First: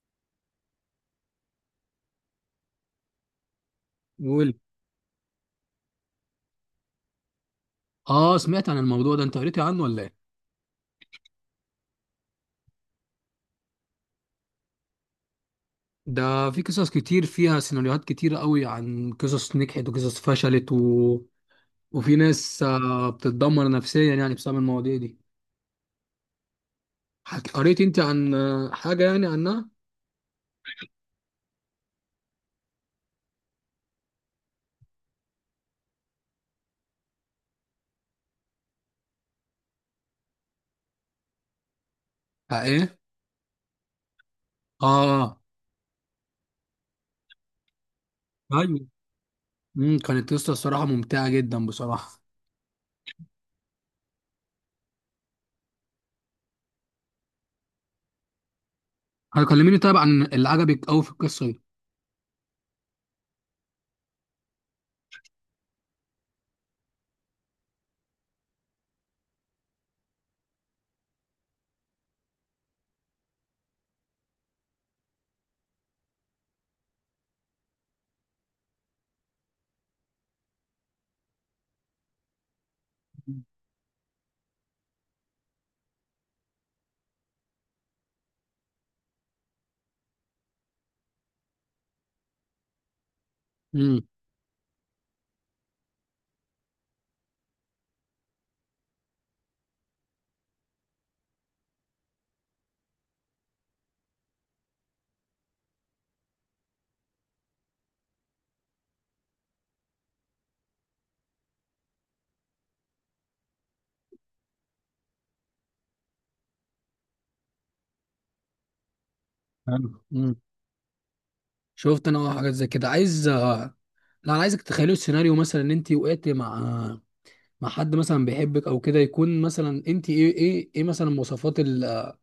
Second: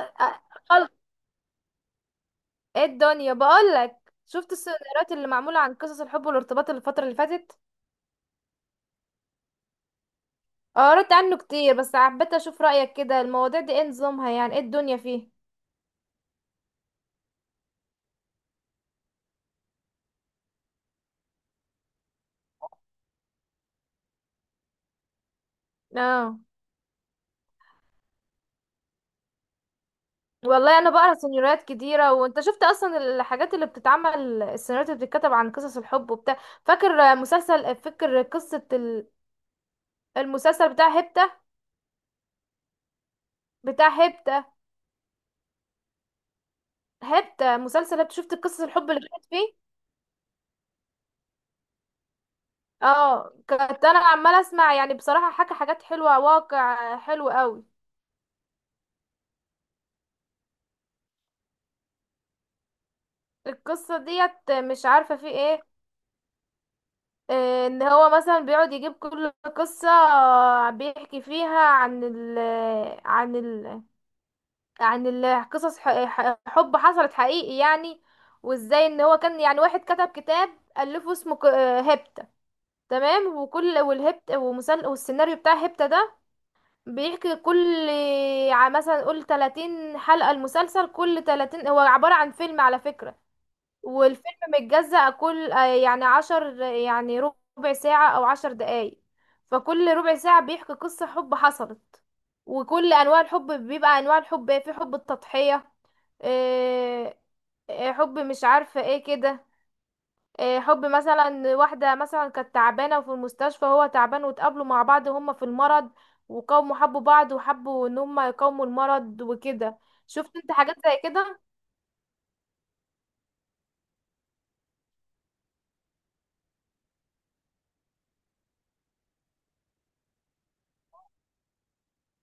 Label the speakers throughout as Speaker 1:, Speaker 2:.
Speaker 1: أ- خلق ايه الدنيا، بقول لك شفت
Speaker 2: قول.
Speaker 1: السيناريوهات اللي معمولة عن قصص الحب والارتباط الفترة اللي فاتت.
Speaker 2: اه، سمعت عن الموضوع ده. انت قريت عنه ولا ايه؟
Speaker 1: آه، قريت عنه كتير بس حبيت اشوف رأيك، كده المواضيع دي ايه نظامها، يعني ايه الدنيا فيه.
Speaker 2: ده في قصص كتير فيها سيناريوهات كتيرة قوي عن قصص نجحت وقصص فشلت وفي ناس بتتدمر نفسيا، يعني بسبب المواضيع دي.
Speaker 1: اه
Speaker 2: قريت انت عن حاجة يعني عنها؟
Speaker 1: والله انا بقرا سيناريوهات كتيرة، وانت شفت اصلا الحاجات اللي بتتعمل، السيناريوهات اللي بتتكتب عن قصص الحب وبتاع. فاكر مسلسل فاكر قصة ال- المسلسل بتاع هبتة،
Speaker 2: آه، ايه.
Speaker 1: بتاع هبتة،
Speaker 2: اه.
Speaker 1: هبتة مسلسل هبتة، شفت قصص
Speaker 2: ايوه.
Speaker 1: الحب اللي كانت فيه؟
Speaker 2: كانت قصة الصراحة ممتعة جدا بصراحة.
Speaker 1: اه كنت انا عماله اسمع، يعني بصراحه حكى حاجات حلوه، واقع حلو قوي.
Speaker 2: هتكلميني طيب عن اللي عجبك قوي في القصة دي؟
Speaker 1: القصه ديت مش عارفه في ايه، ان هو مثلا بيقعد يجيب كل قصه، بيحكي فيها عن عن ال قصص حب حصلت حقيقي يعني. وازاي ان هو كان، يعني واحد كتب كتاب الفه اسمه هيبتا. تمام، وكل والهبت ومسل والسيناريو بتاع هيبتا ده بيحكي كل مثلا قول 30 حلقة، المسلسل كل 30 هو عبارة عن فيلم على فكرة.
Speaker 2: امم.
Speaker 1: والفيلم متجزأ كل يعني عشر يعني ربع ساعة أو 10 دقايق. فكل ربع ساعة بيحكي قصة حب حصلت، وكل أنواع الحب، بيبقى أنواع الحب إيه، في حب التضحية، إيه، إيه، حب مش عارفة ايه كده، إيه، حب مثلا واحدة مثلا كانت تعبانة وفي المستشفى، هو تعبان واتقابلوا مع بعض هما في المرض، وقاموا حبوا بعض وحبوا ان هما يقاوموا المرض وكده.
Speaker 2: حلو. امم.
Speaker 1: شفت انت حاجات زي كده؟
Speaker 2: شفت انا حاجات زي كده. عايز لا، انا عايزك تخيلوا السيناريو مثلا، ان انت وقعت مع حد مثلا بيحبك او كده. يكون مثلا انت ايه ايه ايه مثلا مواصفات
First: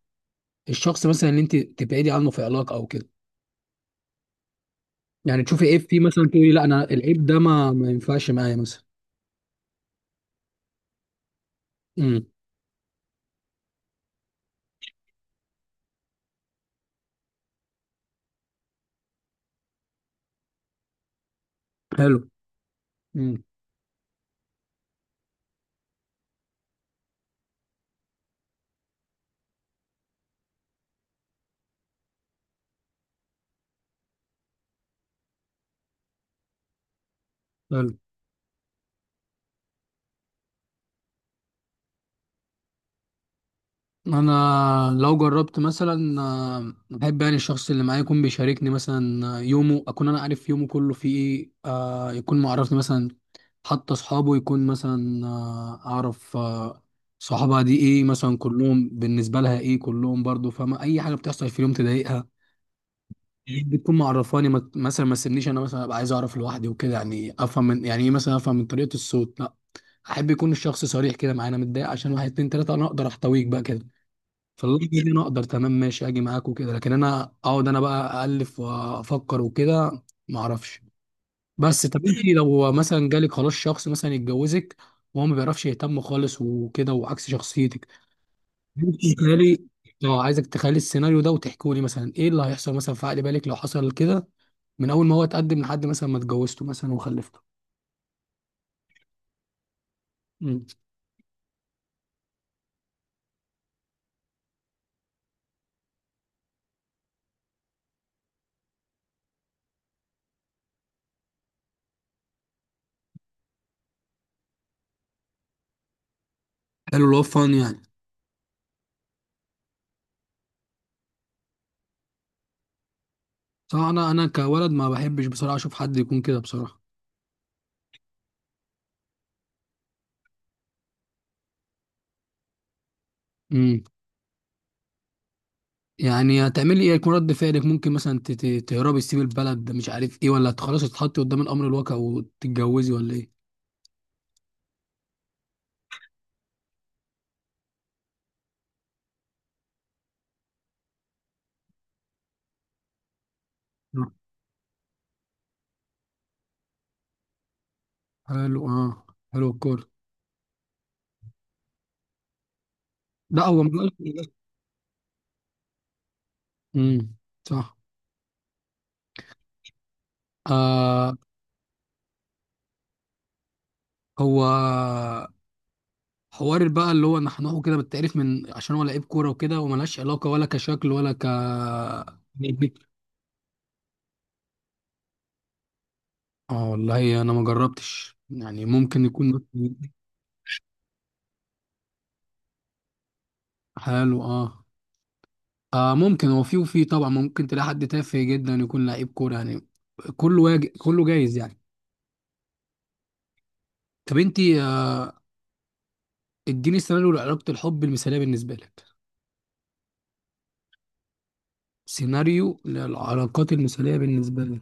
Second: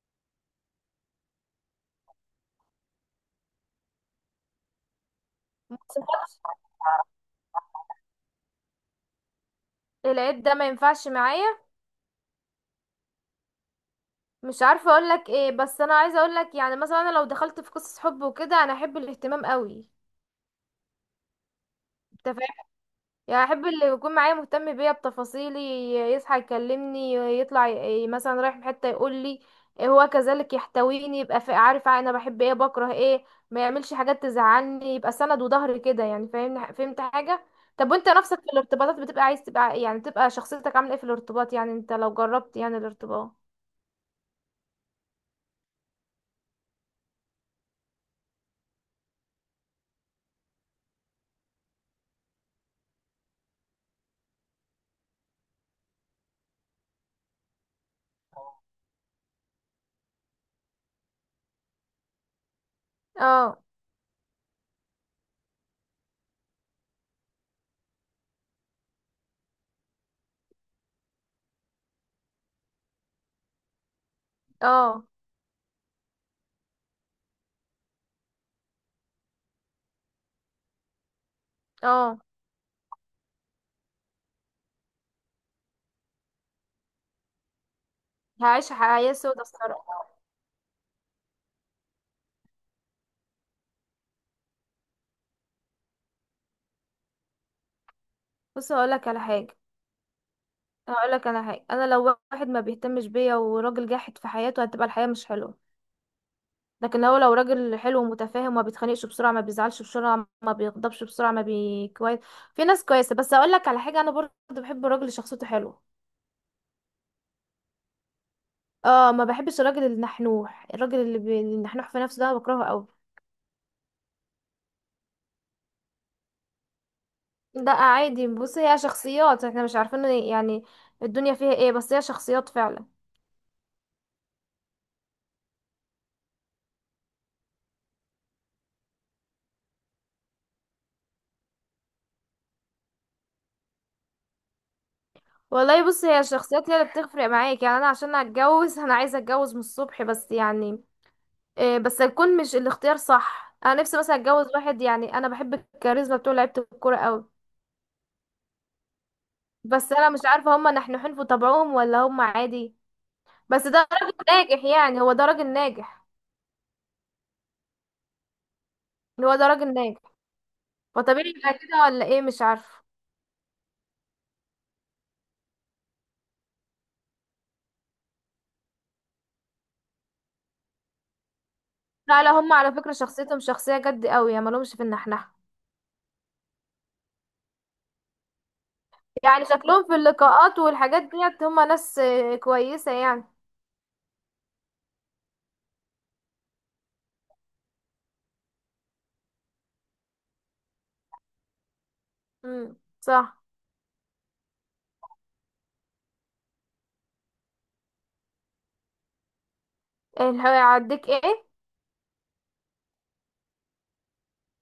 Speaker 2: الشخص مثلا اللي انت تبعدي عنه في علاقه او كده. يعني تشوفي
Speaker 1: ما
Speaker 2: عيب فيه، مثلا تقولي
Speaker 1: حصلتش؟
Speaker 2: لا، انا العيب ده ما ينفعش معايا مثلا.
Speaker 1: العيب ده ما ينفعش معايا.
Speaker 2: امم.
Speaker 1: مش عارفة اقولك ايه، بس انا عايزة اقولك، يعني مثلا انا لو دخلت في قصص حب وكده، انا احب الاهتمام قوي.
Speaker 2: حلو.
Speaker 1: انت،
Speaker 2: امم.
Speaker 1: يعني احب اللي يكون معايا مهتم بيا بتفاصيلي، يصحى يكلمني، يطلع مثلا رايح في حتة يقول لي، هو كذلك يحتويني، يبقى عارف انا بحب ايه بكره ايه، ما يعملش حاجات تزعلني، يبقى سند وظهر كده، يعني فاهمني، فهمت حاجة؟
Speaker 2: حلو.
Speaker 1: طب وانت نفسك في الارتباطات بتبقى عايز تبقى، يعني تبقى شخصيتك عاملة ايه في الارتباط، يعني انت لو جربت يعني الارتباط.
Speaker 2: انا لو جربت مثلا، بحب يعني الشخص اللي معايا يكون بيشاركني مثلا يومه، اكون انا عارف يومه كله فيه ايه. يكون معرفني مثلا حتى اصحابه. يكون مثلا اعرف صحابها دي ايه، مثلا كلهم بالنسبه لها ايه، كلهم برضو فاهمه اي حاجه بتحصل في اليوم تضايقها.
Speaker 1: اه
Speaker 2: بتكون معرفاني، مثلا ما تسيبنيش انا، مثلا ابقى عايز اعرف لوحدي وكده. يعني افهم من، يعني ايه، مثلا افهم من طريقه الصوت. لا، احب يكون الشخص صريح كده معايا. انا متضايق عشان واحد اتنين تلاته، انا اقدر احتويك بقى كده. فاللحظه دي
Speaker 1: اه
Speaker 2: انا اقدر، تمام ماشي اجي معاك وكده. لكن انا اقعد انا بقى الف وافكر وكده، ما اعرفش. بس طب،
Speaker 1: اه.
Speaker 2: انت لو مثلا جالك خلاص شخص مثلا يتجوزك، وهو ما بيعرفش يهتم خالص وكده، وعكس شخصيتك؟
Speaker 1: هعيش
Speaker 2: انت
Speaker 1: حياة سودة
Speaker 2: تخيلي.
Speaker 1: الصراحة.
Speaker 2: اه، عايزك تخيلي السيناريو ده، وتحكوا لي مثلا ايه اللي هيحصل مثلا في عقل بالك لو حصل كده، من اول ما هو اتقدم لحد مثلا ما اتجوزته مثلا وخلفته.
Speaker 1: بص هقولك على حاجة،
Speaker 2: مم.
Speaker 1: انا لو واحد ما بيهتمش بيا وراجل جاحد في حياته، هتبقى الحياة مش حلوة. لكن هو لو راجل حلو ومتفاهم، ما بيتخانقش بسرعة، ما بيزعلش بسرعة، ما بيغضبش بسرعة، ما بي كويس، في ناس كويسة. بس اقول لك على حاجة، انا برضه بحب الراجل اللي شخصيته حلوة.
Speaker 2: حلو، اللي هو فان يعني؟
Speaker 1: اه، ما بحبش الراجل النحنوح، الراجل اللي النحنوح في نفسه ده أنا بكرهه قوي.
Speaker 2: صح. انا كولد ما بحبش بصراحه اشوف حد يكون كده بصراحه.
Speaker 1: ده عادي، بص هي شخصيات احنا مش عارفين يعني الدنيا فيها ايه، بس هي شخصيات فعلا.
Speaker 2: مم. يعني هتعملي ايه؟ هيكون رد فعلك ممكن مثلا تهربي، تسيبي البلد، مش عارف ايه، ولا خلاص تتحطي قدام الامر الواقع وتتجوزي، ولا ايه؟
Speaker 1: والله بص هي الشخصيات هي اللي بتفرق معاك، يعني انا عشان اتجوز انا عايزه اتجوز من الصبح، بس يعني إيه، بس يكون مش الاختيار صح. انا نفسي
Speaker 2: نعم.
Speaker 1: مثلا اتجوز واحد، يعني انا بحب الكاريزما بتوع لعيبه الكوره قوي.
Speaker 2: حلو. اه. حلو، الكورة.
Speaker 1: بس انا مش عارفه هما نحنحين في طبعهم ولا هما عادي.
Speaker 2: لا، هو
Speaker 1: بس ده راجل
Speaker 2: مبقاش.
Speaker 1: ناجح، يعني هو ده راجل ناجح،
Speaker 2: امم. صح.
Speaker 1: هو ده راجل ناجح،
Speaker 2: آه.
Speaker 1: فطبيعي يبقى كده ولا ايه؟ مش عارفه.
Speaker 2: هو، حوار بقى اللي هو نحنحه كده، بالتعريف، من عشان هو لعيب كورة وكده، وملهاش علاقة، ولا كشكل ولا
Speaker 1: لا لا، هما على فكره شخصيتهم شخصيه جد قوي، يعني مالهمش في النحنحه.
Speaker 2: اه والله، انا ما جربتش يعني، ممكن يكون.
Speaker 1: يعني شكلهم في اللقاءات والحاجات ديت هما ناس كويسه يعني.
Speaker 2: حلو. اه. آه، ممكن. هو في وفي طبعا ممكن تلاقي حد تافه جدا يكون لعيب كوره يعني. كله كله جايز يعني.
Speaker 1: امم، صح.
Speaker 2: طب انت اديني سيناريو لعلاقه الحب المثاليه بالنسبه لك.
Speaker 1: اللي هيعديك ايه؟
Speaker 2: سيناريو للعلاقات المثاليه بالنسبه لك.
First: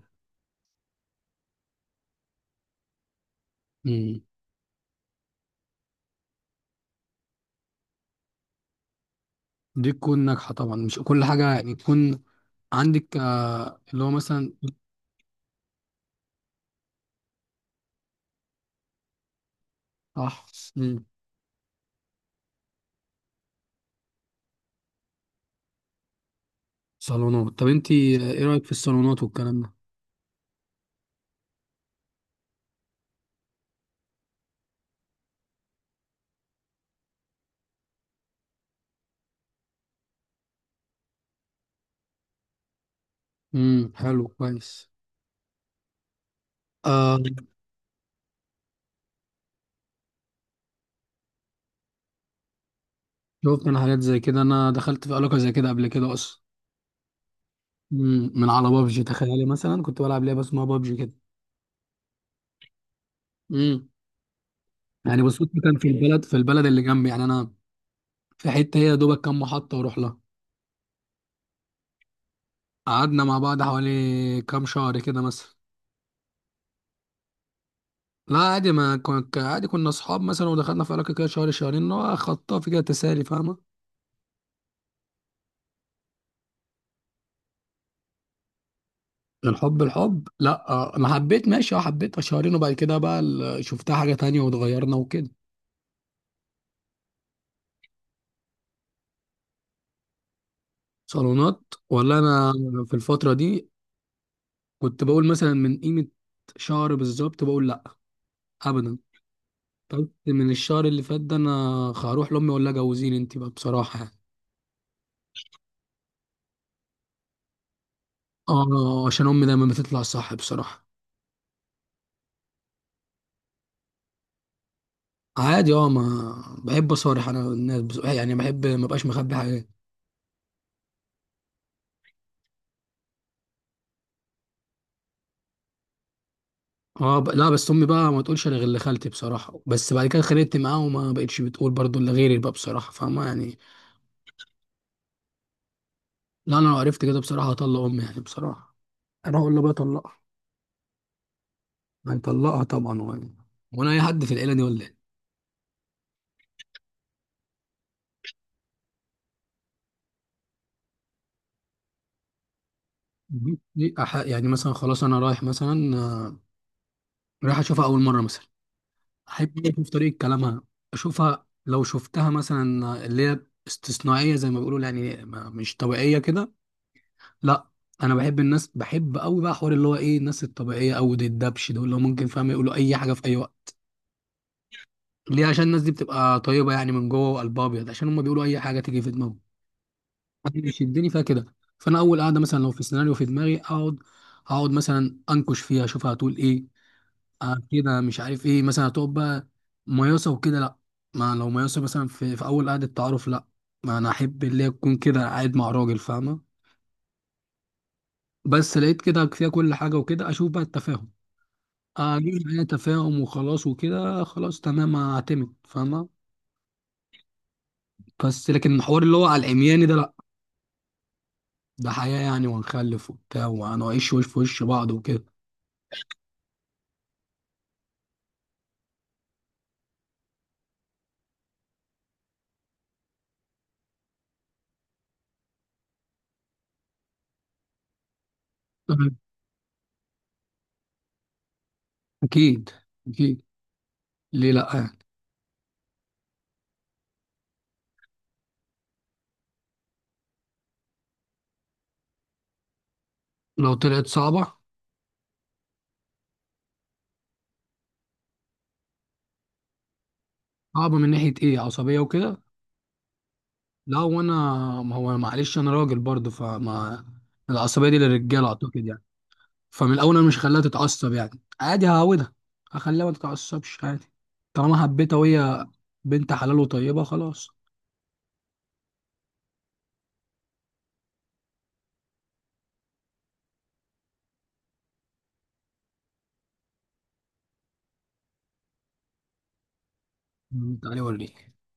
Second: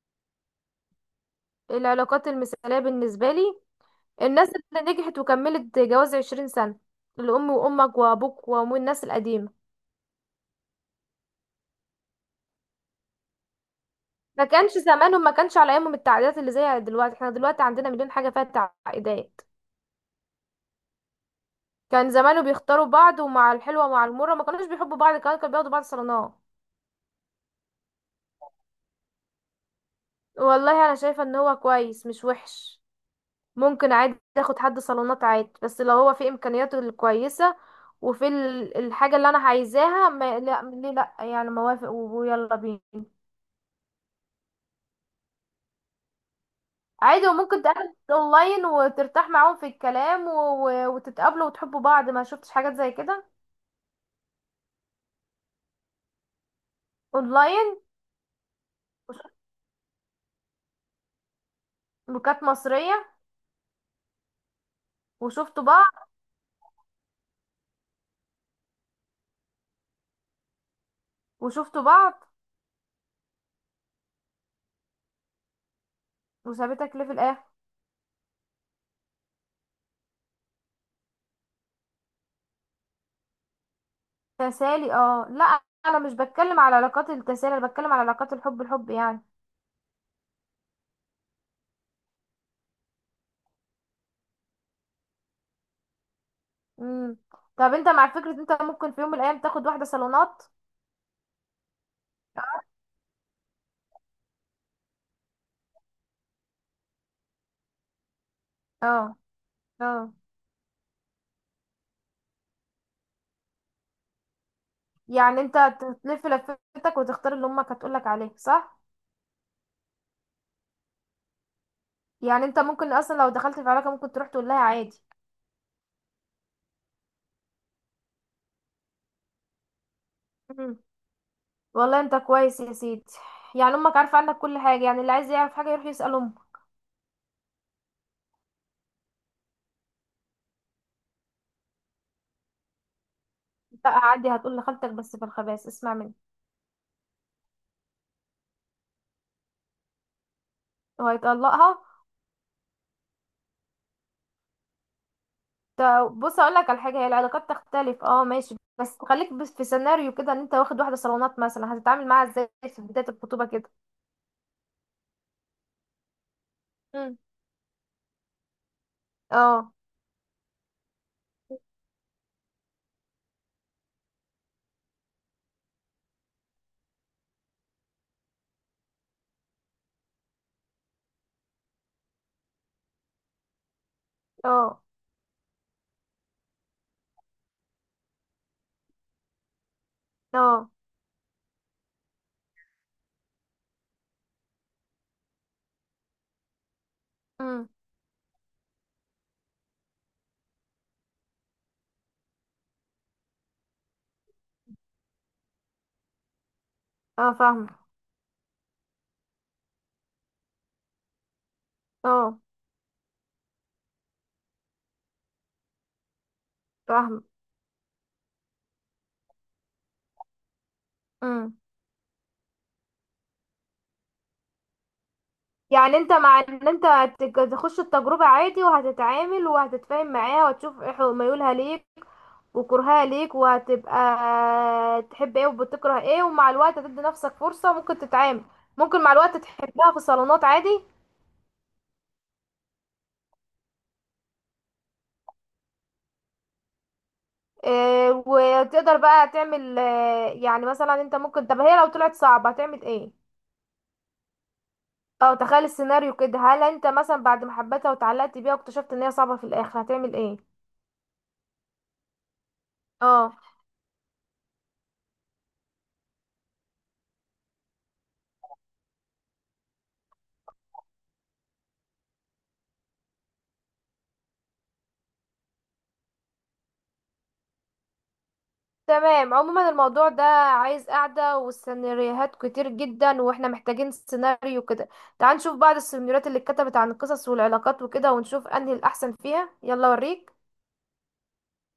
Speaker 1: العلاقات المثاليه بالنسبه لي
Speaker 2: امم.
Speaker 1: الناس اللي نجحت وكملت جواز 20 سنة، الأم وأمك وأبوك وأمو الناس القديمة.
Speaker 2: دي تكون ناجحه طبعا. مش كل حاجه يعني تكون عندك، اللي هو
Speaker 1: ما
Speaker 2: مثلا.
Speaker 1: كانش زمانهم، ما كانش على أيامهم التعقيدات اللي زي دلوقتي، احنا دلوقتي عندنا مليون حاجة فيها تعقيدات.
Speaker 2: صح. امم.
Speaker 1: كان زمانه بيختاروا بعض، ومع الحلوة ومع المرة ما كانوش بيحبوا بعض كمان، كانوا بياخدوا بعض صالونات.
Speaker 2: صالونات. طب انت ايه رايك في الصالونات والكلام ده؟
Speaker 1: والله أنا شايفة إن هو كويس، مش وحش. ممكن عادي تاخد حد صالونات عادي، بس لو هو في إمكانياته الكويسة، وفي الحاجة اللي أنا عايزاها، ما لا ليه لأ، يعني موافق ويلا بينا.
Speaker 2: امم. حلو، كويس. آه.
Speaker 1: عادي، وممكن تقابل اونلاين وترتاح معاهم في الكلام و... و... وتتقابلوا وتحبوا بعض. ما شفتش حاجات زي كده؟
Speaker 2: شفت انا حاجات زي كده. انا دخلت في علاقه زي كده قبل كده اصلا.
Speaker 1: اونلاين،
Speaker 2: مم. من على بابجي، تخيلي، مثلا كنت بلعب لعبه اسمها بابجي كده.
Speaker 1: وكانت مصرية،
Speaker 2: امم. يعني بالصدفه،
Speaker 1: وشفتوا
Speaker 2: كان
Speaker 1: بعض،
Speaker 2: في البلد اللي جنبي يعني. انا في حته هي يا دوبك كام محطه واروح لها.
Speaker 1: وشفتوا بعض،
Speaker 2: قعدنا مع بعض حوالي كام شهر كده مثلا.
Speaker 1: وسابتك ليه في الاخر؟
Speaker 2: لا، عادي، ما كنت عادي. كنا اصحاب مثلا، ودخلنا في علاقه كده شهر شهرين، اللي هو خطاف كده، تسالي. فاهمه؟
Speaker 1: تسالي؟ اه لا، انا مش بتكلم على علاقات التسالي، انا بتكلم على علاقات الحب، الحب يعني.
Speaker 2: الحب الحب، لا. انا حبيت، ماشي. اه، حبيتها شهرين، وبعد كده بقى شفتها حاجه تانية واتغيرنا وكده.
Speaker 1: امم. طب انت مع فكرة انت ممكن في يوم من الايام تاخد واحدة صالونات؟
Speaker 2: صالونات ولا؟ انا في الفتره دي كنت بقول مثلا من قيمه شهر بالظبط، بقول لا، ابدا.
Speaker 1: اه.
Speaker 2: طب
Speaker 1: اه.
Speaker 2: من الشهر اللي فات ده، انا هروح لامي اقول لها جوزيني انت بقى بصراحه يعني.
Speaker 1: يعني انت تلف لفتك وتختار اللي امك هتقولك عليه، صح؟
Speaker 2: اه، عشان امي دايما بتطلع صح بصراحه.
Speaker 1: يعني انت ممكن اصلا لو دخلت في علاقة ممكن تروح تقول لها عادي.
Speaker 2: عادي. اه، ما بحب اصارح انا الناس، يعني بحب ما بقاش مخبي حاجات.
Speaker 1: مم. والله انت كويس يا سيدي، يعني امك عارفه عنك كل حاجه، يعني اللي عايز يعرف حاجه يروح يسال امك.
Speaker 2: اه، لا، بس امي بقى ما تقولش الا غير لخالتي بصراحه، بس بعد كده خليت معاها وما بقتش بتقول برضو الا غيري بقى بصراحه، فاهمه يعني؟
Speaker 1: لا عادي هتقول لخالتك، بس في الخباز اسمع مني.
Speaker 2: لا، انا لو عرفت كده بصراحه، هطلق امي يعني بصراحه. انا اقول له بقى طلقها.
Speaker 1: وهيطلقها؟
Speaker 2: هنطلقها طبعا. وانا اي حد في العيله دي، ولا ايه؟
Speaker 1: ط- بص اقول لك على حاجه، هي العلاقات تختلف اه ماشي، بس خليك بس في سيناريو كده، ان انت واخد واحده صالونات مثلا، هتتعامل معاها ازاي في بدايه الخطوبه كده؟
Speaker 2: دي يعني مثلا خلاص، انا رايح مثلا
Speaker 1: مم.
Speaker 2: رايح اشوفها اول مره مثلا. احب
Speaker 1: اه.
Speaker 2: اشوف طريقه كلامها. اشوفها، لو شفتها مثلا اللي هي استثنائيه زي ما بيقولوا، يعني مش طبيعيه كده، لا. انا بحب الناس، بحب قوي بقى، حوار اللي هو ايه، الناس الطبيعيه، او دي الدبش دول اللي هو ممكن، فاهم، يقولوا اي حاجه في اي وقت.
Speaker 1: اه.
Speaker 2: ليه؟ عشان الناس دي بتبقى طيبه يعني من جوه، وقلبها ابيض، عشان هم بيقولوا اي حاجه تيجي في دماغهم. أنا
Speaker 1: اه.
Speaker 2: بيشدني فيها كده. فانا اول قاعده، مثلا لو في سيناريو في دماغي، اقعد مثلا انكش فيها، اشوفها هتقول ايه.
Speaker 1: امم.
Speaker 2: كده، مش عارف ايه، مثلا هتقف بقى مياسة وكده، لا. ما لو مياسة مثلا في اول قعدة تعارف، لا. ما انا احب اللي هي تكون كده قاعد مع راجل، فاهمة؟
Speaker 1: اه فاهمه.
Speaker 2: بس لقيت كده فيها كل حاجة وكده، اشوف بقى التفاهم. اجيب
Speaker 1: اه
Speaker 2: معايا تفاهم وخلاص وكده، خلاص تمام هعتمد، فاهمة؟
Speaker 1: فاهمه.
Speaker 2: بس لكن الحوار اللي هو على العمياني ده، لا.
Speaker 1: امم.
Speaker 2: ده حياة يعني، وهنخلف وبتاع، وهنعيش وش في وش بعض وكده.
Speaker 1: يعني انت مع ان انت تخش التجربة عادي، وهتتعامل وهتتفاهم معاها وتشوف ايه ميولها ليك وكرهها ليك، وهتبقى تحب ايه وبتكره ايه، ومع الوقت هتدي نفسك فرصة ممكن تتعامل، ممكن مع
Speaker 2: أه.
Speaker 1: الوقت تحبها في الصالونات عادي.
Speaker 2: اكيد. اكيد. ليه لا يعني؟
Speaker 1: وتقدر بقى تعمل، يعني مثلا انت ممكن، طب هي لو طلعت صعبة هتعمل ايه؟
Speaker 2: لو طلعت صعبة،
Speaker 1: او تخيل السيناريو كده، هل انت مثلا بعد ما حبيتها وتعلقت بيها واكتشفت ان هي صعبة في الاخر هتعمل ايه؟
Speaker 2: صعبة من ناحية ايه؟ عصبية وكده.
Speaker 1: اه.
Speaker 2: لا، وانا، ما هو معلش، انا راجل برضه، فما العصبيه دي للرجاله اعتقد يعني. فمن الاول، انا مش خلاها تتعصب يعني، عادي هعودها، هخليها ما تتعصبش عادي. طالما حبيتها وهي بنت حلال وطيبه، خلاص.
Speaker 1: تمام، عموما الموضوع ده عايز قعدة، والسيناريوهات كتير جدا، واحنا محتاجين سيناريو كده. تعال نشوف بعض السيناريوهات اللي اتكتبت عن القصص والعلاقات وكده، ونشوف انهي الاحسن فيها، يلا اوريك.
Speaker 2: تعالي وريني.